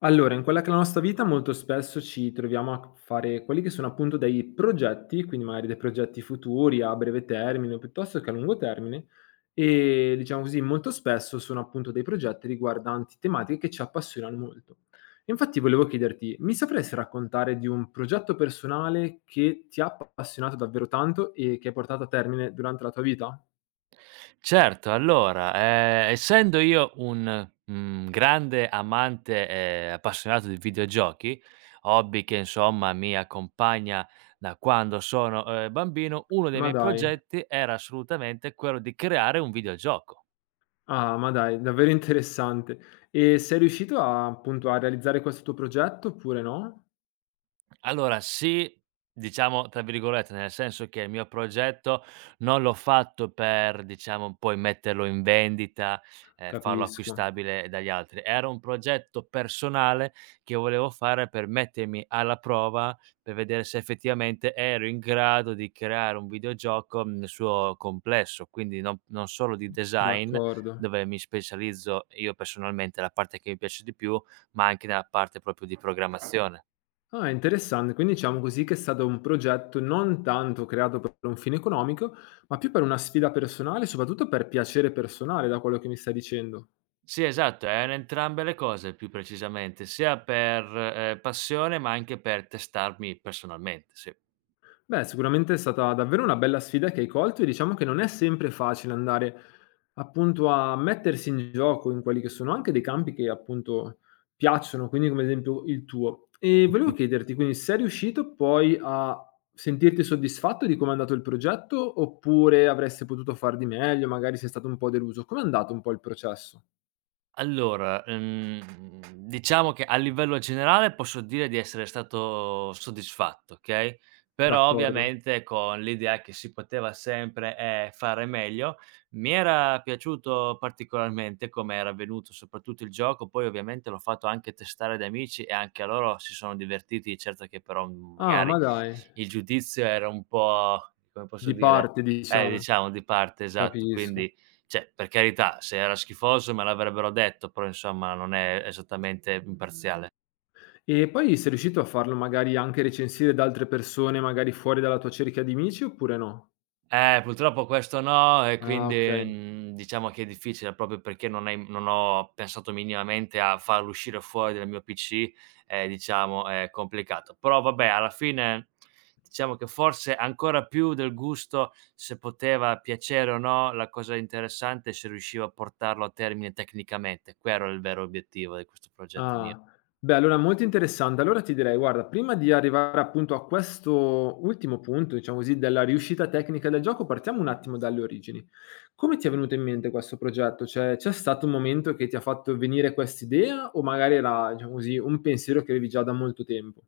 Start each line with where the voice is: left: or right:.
left: Allora, in quella che è la nostra vita molto spesso ci troviamo a fare quelli che sono appunto dei progetti, quindi magari dei progetti futuri a breve termine piuttosto che a lungo termine e diciamo così, molto spesso sono appunto dei progetti riguardanti tematiche che ci appassionano molto. E infatti volevo chiederti, mi sapresti raccontare di un progetto personale che ti ha appassionato davvero tanto e che hai portato a termine durante la tua vita?
right: Certo, allora, essendo io un, grande amante e appassionato di videogiochi, hobby che insomma mi accompagna da quando sono, bambino, uno dei
left: Ma
right: miei
left: dai.
right: progetti era assolutamente quello di creare un videogioco.
left: Ah, ma dai, davvero interessante. E sei riuscito a appunto a realizzare questo tuo progetto oppure no?
right: Allora sì, diciamo tra virgolette, nel senso che il mio progetto non l'ho fatto per, diciamo, poi metterlo in vendita, farlo
left: Capisco,
right: acquistabile dagli altri. Era un progetto personale che volevo fare per mettermi alla prova, per vedere se effettivamente ero in grado di creare un videogioco nel suo complesso, quindi non solo di design,
left: d'accordo.
right: dove mi specializzo io personalmente, la parte che mi piace di più, ma anche nella parte proprio di programmazione.
left: Ah, interessante. Quindi diciamo così che è stato un progetto non tanto creato per un fine economico, ma più per una sfida personale, soprattutto per piacere personale, da quello che mi stai dicendo.
right: Sì, esatto, è un entrambe le cose più precisamente, sia per, passione, ma anche per testarmi personalmente, sì.
left: Beh, sicuramente è stata davvero una bella sfida che hai colto e diciamo che non è sempre facile andare appunto a mettersi in gioco in quelli che sono anche dei campi che appunto piacciono, quindi come ad esempio il tuo. E volevo chiederti, quindi sei riuscito poi a sentirti soddisfatto di come è andato il progetto oppure avresti potuto far di meglio, magari sei stato un po' deluso? Com'è andato un po' il processo?
right: Allora, diciamo che a livello generale posso dire di essere stato soddisfatto, okay, però
left: D'accordo.
right: ovviamente con l'idea che si poteva sempre, fare meglio. Mi era piaciuto particolarmente come era venuto soprattutto il gioco, poi ovviamente l'ho fatto anche testare ad amici e anche a loro si sono divertiti, certo che però
left: Ah,
right: magari
left: ma dai,
right: il giudizio era un po' come posso
left: di
right: dire,
left: parte diciamo,
right: diciamo di parte, esatto,
left: capisco.
right: quindi cioè, per carità, se era schifoso me l'avrebbero detto, però imomma non è esattamente imparziale.
left: E poi sei riuscito a farlo magari anche recensire da altre persone, magari fuori dalla tua cerchia di amici oppure no?
right: Purtroppo questo no e
left: Ah,
right: quindi,
left: okay.
right: diciamo che è difficile proprio perché non ho pensato minimamente a farlo uscire fuori dal mio PC e diciamo è complicato. Però vabbè, alla fine diciamo che forse ancora più del gusto se poteva piacere o no, la cosa interessante è se riuscivo a portarlo a termine tecnicamente. Quello era il vero obiettivo di questo progetto mio.
left: Ah. Beh, allora molto interessante. Allora ti direi, guarda, prima di arrivare appunto a questo ultimo punto, diciamo così, della riuscita tecnica del gioco, partiamo un attimo dalle origini. Come ti è venuto in mente questo progetto? Cioè, c'è stato un momento che ti ha fatto venire quest'idea o magari era, diciamo così, un pensiero che avevi già da molto tempo?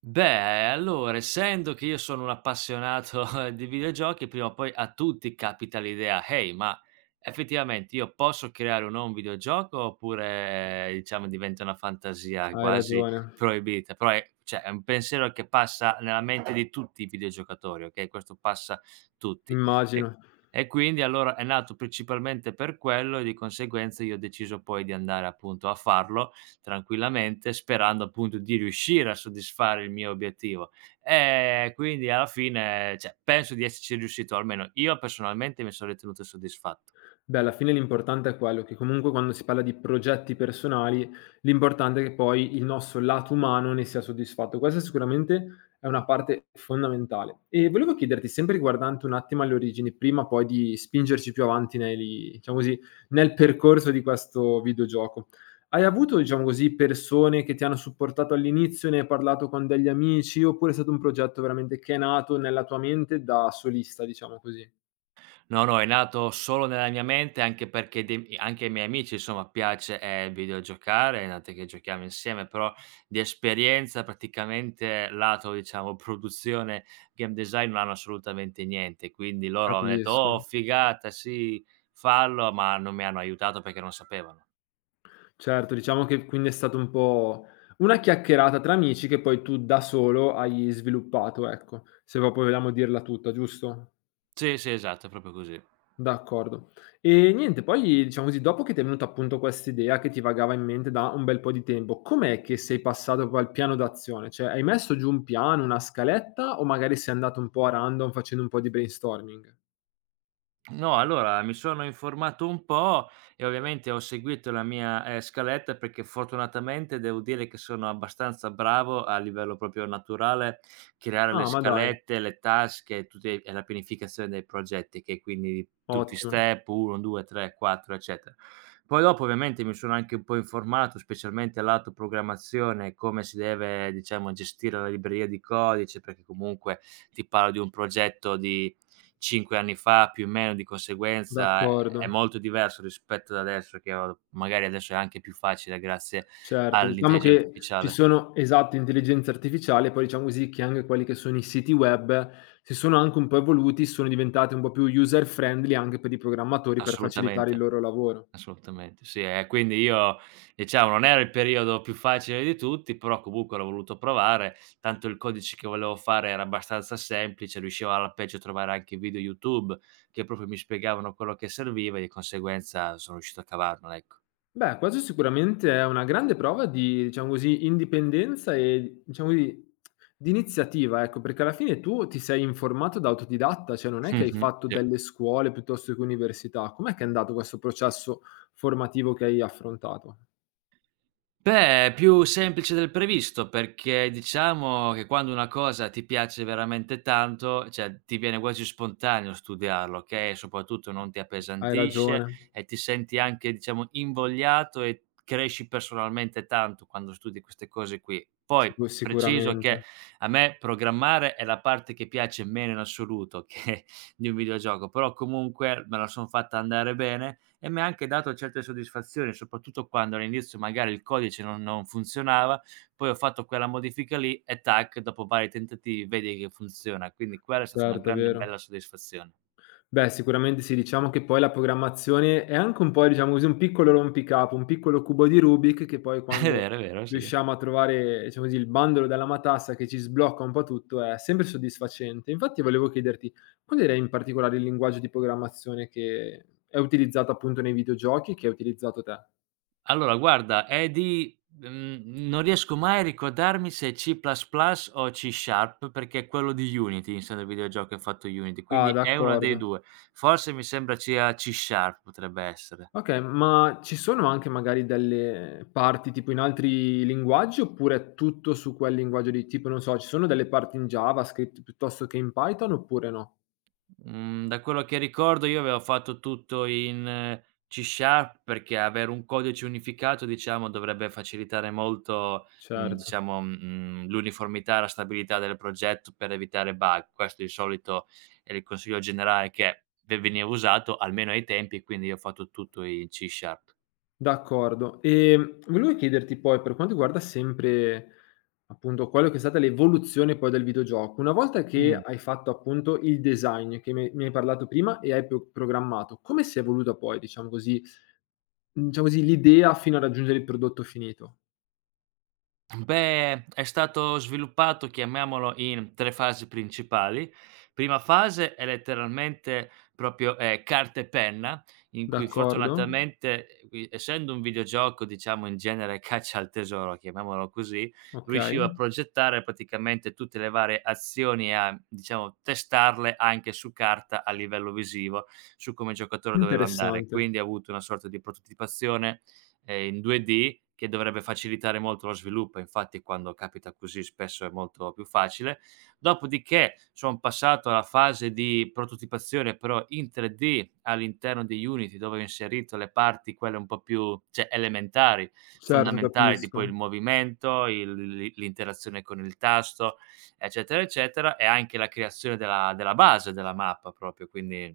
right: Beh, allora essendo che io sono un appassionato di videogiochi, prima o poi a tutti capita l'idea: "Hey, ma effettivamente io posso creare o no un videogioco?" Oppure diciamo diventa una fantasia
left: Hai
right: quasi
left: ragione,
right: proibita. Però è cioè è un pensiero che passa nella mente di tutti i videogiocatori, okay, questo passa tutti. E
left: immagino.
right: e quindi allora è nato principalmente per quello e di conseguenza io ho deciso poi di andare appunto a farlo tranquillamente, sperando appunto di riuscire a soddisfare il mio obiettivo. Quindi alla fine, cioè, penso di esserci riuscito, almeno io personalmente mi sono ritenuto soddisfatto.
left: Beh, alla fine l'importante è quello che comunque quando si parla di progetti personali, l'importante è che poi il nostro lato umano ne sia soddisfatto. Questa sicuramente è una parte fondamentale. E volevo chiederti, sempre riguardante un attimo alle origini, prima poi di spingerci più avanti nei diciamo così, nel percorso di questo videogioco. Hai avuto, diciamo così, persone che ti hanno supportato all'inizio, ne hai parlato con degli amici, oppure è stato un progetto veramente che è nato nella tua mente da solista, diciamo così?
right: No, no, è nato solo nella mia mente, anche perché dei anche ai miei amici insomma piace, videogiocare, è notte che giochiamo insieme, però di esperienza praticamente lato, diciamo, produzione, game design non hanno assolutamente niente. Quindi loro hanno detto: "Oh,
left: Capisco.
right: figata, sì, fallo", ma non mi hanno aiutato perché non sapevano.
left: Certo, diciamo che quindi è stato un po' una chiacchierata tra amici che poi tu da solo hai sviluppato, ecco, se proprio vogliamo dirla tutta, giusto?
right: Sì, sì, esatto, è proprio così.
left: D'accordo. E niente, poi diciamo così, dopo che ti è venuta appunto quest'idea che ti vagava in mente da un bel po' di tempo, com'è che sei passato poi al piano d'azione? Cioè, hai messo giù un piano, una scaletta o magari sei andato un po' a random facendo un po' di brainstorming?
right: No, allora mi sono informato un po' e ovviamente ho seguito la mia, scaletta perché fortunatamente devo dire che sono abbastanza bravo a livello proprio naturale, creare le
left: Ah, ma dai,
right: scalette, le tasche e tutti e la pianificazione dei progetti che quindi tutti i
left: ottimo,
right: step 1, 2, 3, 4 eccetera. Poi dopo ovviamente mi sono anche un po' informato, specialmente lato programmazione, come si deve diciamo gestire la libreria di codice, perché comunque ti parlo di un progetto di 5 anni fa più o meno, di conseguenza è
left: d'accordo.
right: è molto diverso rispetto ad adesso che ho magari adesso è anche più facile grazie
left: Certo, diciamo
right: all'intelligenza
left: che ci
right: artificiale.
left: sono esatto, intelligenza artificiale, poi diciamo così che anche quelli che sono i siti web si sono anche un po' evoluti, sono diventati un po' più user friendly anche per i programmatori per facilitare il
right: Assolutamente,
left: loro lavoro.
right: assolutamente sì. E quindi io diciamo non era il periodo più facile di tutti, però comunque l'ho voluto provare, tanto il codice che volevo fare era abbastanza semplice, riuscivo alla peggio a trovare anche video YouTube che proprio mi spiegavano quello che serviva e di conseguenza sono riuscito a cavarmela, ecco.
left: Beh, questo sicuramente è una grande prova di, diciamo così, indipendenza e diciamo di iniziativa, ecco, perché alla fine tu ti sei informato da autodidatta, cioè non è che hai
right: Mh-mh,
left: fatto
right: sì.
left: delle scuole piuttosto che università. Com'è che è andato questo processo formativo che hai affrontato?
right: Beh, è più semplice del previsto, perché diciamo che quando una cosa ti piace veramente tanto, cioè ti viene quasi spontaneo studiarlo, okay, soprattutto non ti
left: Hai
right: appesantisce
left: ragione.
right: e ti senti anche, diciamo, invogliato e cresci personalmente tanto quando studi queste cose qui. Poi preciso
left: Sicuramente,
right: che a me programmare è la parte che piace meno in assoluto che di un videogioco, però comunque me la son fatta andare bene e mi ha anche dato certe soddisfazioni, soprattutto quando all'inizio magari il codice non funzionava, poi ho fatto quella modifica lì e tac, dopo vari tentativi vedi che funziona. Quindi quella è stata una
left: certo, è
right: grande bella
left: vero.
right: soddisfazione.
left: Beh, sicuramente sì, diciamo che poi la programmazione è anche un po', diciamo così, un piccolo rompicapo, un piccolo cubo di Rubik che poi quando
right: È vero, sì.
left: riusciamo a trovare, diciamo così, il bandolo della matassa che ci sblocca un po' tutto è sempre soddisfacente. Infatti volevo chiederti, qual era in particolare il linguaggio di programmazione che è utilizzato appunto nei videogiochi e che hai utilizzato te?
right: Allora guarda, è non riesco mai a ricordarmi se è C++ o C Sharp, perché è quello di Unity, insomma, il videogioco che ha fatto Unity,
left: Ah,
right: quindi è uno dei
left: d'accordo.
right: 2. Forse mi sembra sia C Sharp potrebbe essere.
left: Okay, ma ci sono anche magari delle parti tipo in altri linguaggi, oppure è tutto su quel linguaggio lì? Tipo, non so, ci sono delle parti in JavaScript piuttosto che in Python oppure no?
right: Mhmm, Da quello che ricordo io avevo fatto tutto in C# Sharp perché avere un codice unificato, diciamo, dovrebbe facilitare molto,
left: Certo,
right: diciamo, l'uniformità e la stabilità del progetto per evitare bug. Questo di solito è il consiglio generale che ve veniva usato, almeno ai tempi, quindi io ho fatto tutto in C#.
left: d'accordo. Volevo chiederti poi per quanto riguarda sempre, appunto, quello che è stata l'evoluzione poi del videogioco, una volta che
right: Mh.
left: hai fatto appunto il design che mi hai parlato prima e hai programmato, come si è evoluta poi, diciamo così diciamo così, l'idea fino a raggiungere il prodotto finito?
right: Beh, è stato sviluppato, chiamiamolo, in 3 fasi principali. Prima fase è letteralmente proprio, carta e penna, in cui
left: D'accordo.
right: fortunatamente, qui essendo un videogioco, diciamo, in genere caccia al tesoro, chiamiamolo così,
left: Okay,
right: riuscivo a progettare praticamente tutte le varie azioni e a, diciamo, testarle anche su carta a livello visivo, su come il giocatore doveva andare.
left: interessante.
right: Quindi ho avuto una sorta di prototipazione in 2D che dovrebbe facilitare molto lo sviluppo, infatti quando capita così spesso è molto più facile. Dopodiché son passato alla fase di prototipazione però in 3D all'interno di Unity, dove ho inserito le parti quelle un po' più cioè elementari,
left: Certo,
right: fondamentali, tipo il
left: capisco.
right: movimento, il l l'interazione con il tasto, eccetera, eccetera, e anche la creazione della base della mappa proprio, quindi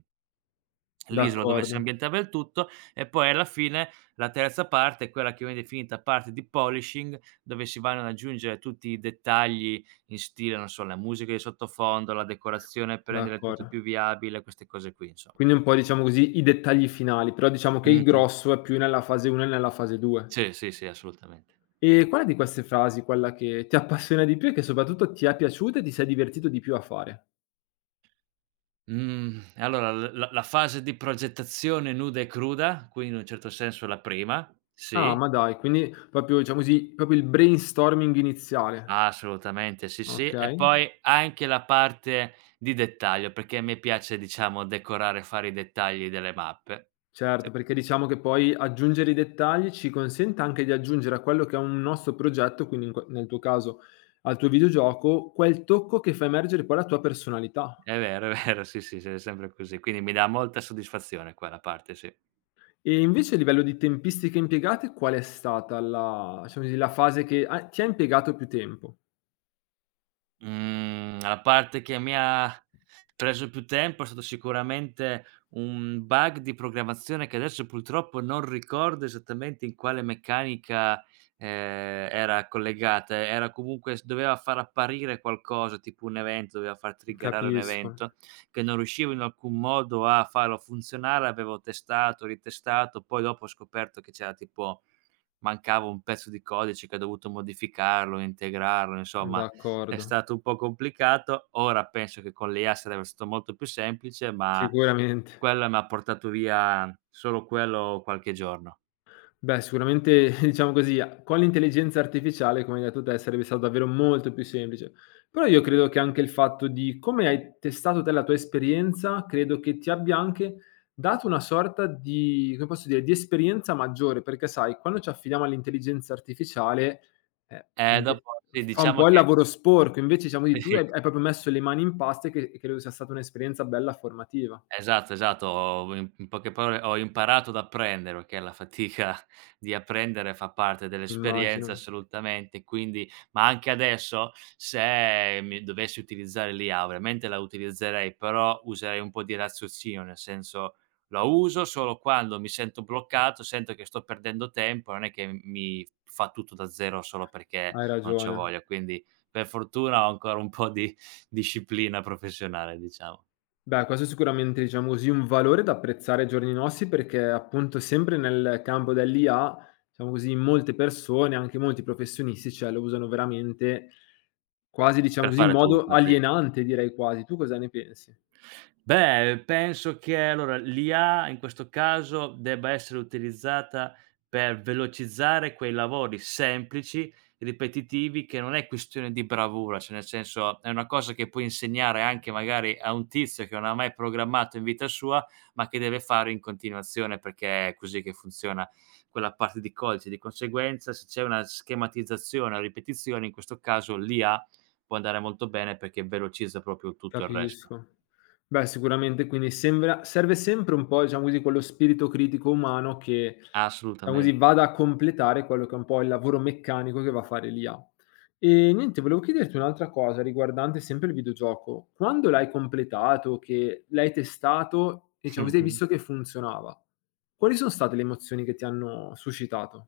right: l'isola dove si
left: D'accordo,
right: ambientava il tutto e poi alla fine la terza parte è quella che viene definita parte di polishing, dove si vanno ad aggiungere tutti i dettagli in stile, non so, la musica di sottofondo, la decorazione per rendere tutto
left: d'accordo.
right: più viabile, queste cose qui insomma.
left: Quindi un po' diciamo così i dettagli finali, però diciamo che il
right: Mh-mh.
left: grosso è più nella fase 1 e nella fase 2.
right: Sì, sì, sì, assolutamente.
left: E quale di queste frasi, quella che ti appassiona di più e che soprattutto ti è piaciuta e ti sei divertito di più a fare?
right: Mhmm, allora l la la fase di progettazione nuda e cruda, quindi in un certo senso la prima,
left: Ah,
right: sì.
left: ma dai, quindi proprio diciamo così, proprio il brainstorming iniziale.
right: Assolutamente, sì, sì. E
left: Okay.
right: poi anche la parte di dettaglio, perché a me piace, diciamo, decorare e fare i dettagli delle mappe. Sì.
left: Certo, perché diciamo che poi aggiungere i dettagli ci consente anche di aggiungere a quello che è un nostro progetto, quindi in nel tuo caso al tuo videogioco, quel tocco che fa emergere poi la tua personalità.
right: È vero, sì, sì, sì, è sempre così. Quindi mi dà molta soddisfazione quella parte, sì.
left: E invece a livello di tempistiche impiegate, qual è stata la, diciamo così, la fase che ti ha impiegato più tempo?
right: Mhmm, la parte che mi ha preso più tempo è stato sicuramente un bug di programmazione che adesso purtroppo non ricordo esattamente in quale meccanica, era collegata. Era comunque s doveva far apparire qualcosa, tipo un evento, doveva far triggerare un
left: Capisco,
right: evento, che non riuscivo in alcun modo a farlo funzionare. Avevo testato, ritestato, poi dopo ho scoperto che c'era tipo mancava un pezzo di codice che ho dovuto modificarlo, integrarlo, insomma è
left: d'accordo,
right: stato un po' complicato. Ora penso che con l'IA sarebbe stato molto più semplice, ma
left: sicuramente.
right: quella m'ha portato via solo quello qualche giorno.
left: Beh, sicuramente diciamo così, a con l'intelligenza artificiale, come hai detto te, sarebbe stato davvero molto più semplice. Però io credo che anche il fatto di come hai testato te la tua esperienza, credo che ti abbia anche dato una sorta di come posso dire, di esperienza maggiore, perché sai quando ci affidiamo all'intelligenza artificiale, l'inte
right: Dopo sì,
left: f fa un
right: diciamo
left: po' il
right: che
left: lavoro sporco, invece diciamo di tu
right: sì.
left: hai proprio messo le mani in pasta e che e credo sia stata un'esperienza bella formativa.
right: Esatto, esatto. Ho in poche parole ho imparato ad apprendere, perché la fatica di apprendere fa parte dell'esperienza
left: Immagino.
right: assolutamente, quindi ma anche adesso se mi dovessi utilizzare l'IA, ovviamente la utilizzerei, però userei un po' di raziocinio, nel senso la uso solo quando mi sento bloccato, sento che sto perdendo tempo, non è che mi fa tutto da zero solo perché
left: Hai
right: non c'ho
left: ragione.
right: voglia, quindi per fortuna ho ancora un po' di disciplina professionale, diciamo.
left: Beh, questo è sicuramente, diciamo così, un valore da apprezzare ai giorni nostri perché appunto sempre nel campo dell'IA, diciamo così, molte persone, anche molti professionisti, cioè lo usano veramente quasi, diciamo
right: Per
left: così, in
right: fare
left: modo
right: tutto, sì. Sì.
left: alienante direi quasi. Tu cosa ne pensi?
right: Beh, penso che allora l'IA in questo caso debba essere utilizzata per velocizzare quei lavori semplici, ripetitivi, che non è questione di bravura, cioè nel senso è una cosa che puoi insegnare anche magari a un tizio che non ha mai programmato in vita sua, ma che deve fare in continuazione perché è così che funziona quella parte di codice. Di conseguenza, se c'è una schematizzazione, a ripetizione, in questo caso l'IA può andare molto bene perché velocizza proprio tutto il resto.
left: Capisco. Beh, sicuramente quindi sembra serve sempre un po', diciamo così, quello spirito critico umano che diciamo così,
right: Assolutamente.
left: vada a completare quello che è un po' il lavoro meccanico che va a fare l'IA. E niente, volevo chiederti un'altra cosa riguardante sempre il videogioco. Quando l'hai completato, che l'hai testato e diciamo così, hai
right: Mh-mh.
left: visto che funzionava, quali sono state le emozioni che ti hanno suscitato?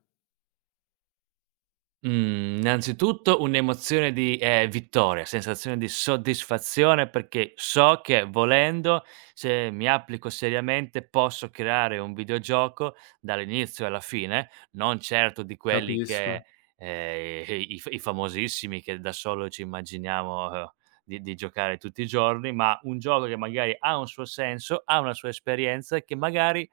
right: Mhmm, innanzitutto un'emozione di, vittoria, sensazione di soddisfazione perché so che volendo, se mi applico seriamente, posso creare un videogioco dall'inizio alla fine, non certo di quelli
left: Capisco.
right: che, i f i famosissimi che da solo ci immaginiamo, di giocare tutti i giorni, ma un gioco che magari ha un suo senso, ha una sua esperienza e che magari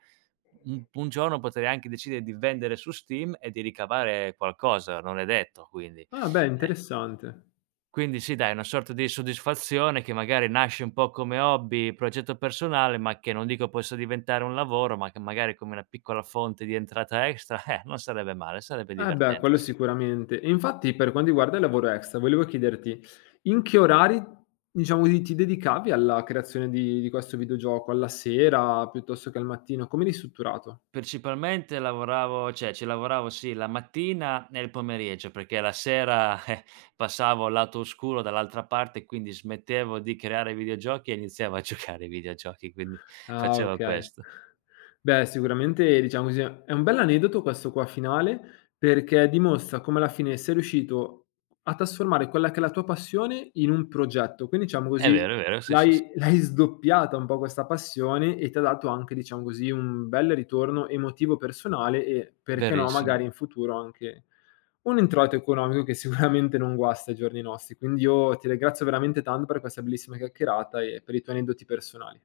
right: un giorno potrei anche decidere di vendere su Steam e di ricavare qualcosa, non è detto quindi.
left: Ah beh,
right: Eh,
left: interessante.
right: quindi sì dai, una sorta di soddisfazione che magari nasce un po' come hobby, progetto personale, ma che non dico possa diventare un lavoro, ma che magari come una piccola fonte di entrata extra, non sarebbe male, sarebbe
left: Eh beh,
right: divertente,
left: quello
right: sì.
left: sicuramente. E infatti per quanto riguarda il lavoro extra, volevo chiederti in che orari, diciamo così, ti dedicavi alla creazione di questo videogioco? Alla sera piuttosto che al mattino? Come eri strutturato?
right: Principalmente lavoravo cioè ci lavoravo sì la mattina e il pomeriggio, perché la sera, passavo al lato oscuro dall'altra parte, quindi smettevo di creare videogiochi e iniziavo a giocare ai videogiochi, quindi
left: Ah,
right: facevo
left: okay.
right: questo.
left: Beh, sicuramente diciamo così, è un bell'aneddoto questo qua finale, perché dimostra come alla fine sei riuscito a trasformare quella che è la tua passione in un progetto. Quindi diciamo così,
right: È vero, sì, sì, sì,
left: l'hai l'hai sdoppiata un po' questa passione e ti ha dato anche, diciamo così, un bel ritorno emotivo personale e, perché no, magari
right: verissimo.
left: in futuro anche un introito economico che sicuramente non guasta ai giorni nostri. Quindi io ti ringrazio veramente tanto per questa bellissima chiacchierata e per i tuoi aneddoti personali.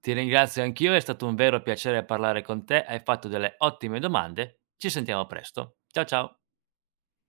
right: Ti ringrazio anch'io, è stato un vero piacere parlare con te, hai fatto delle ottime domande. Ci sentiamo presto. Ciao, ciao.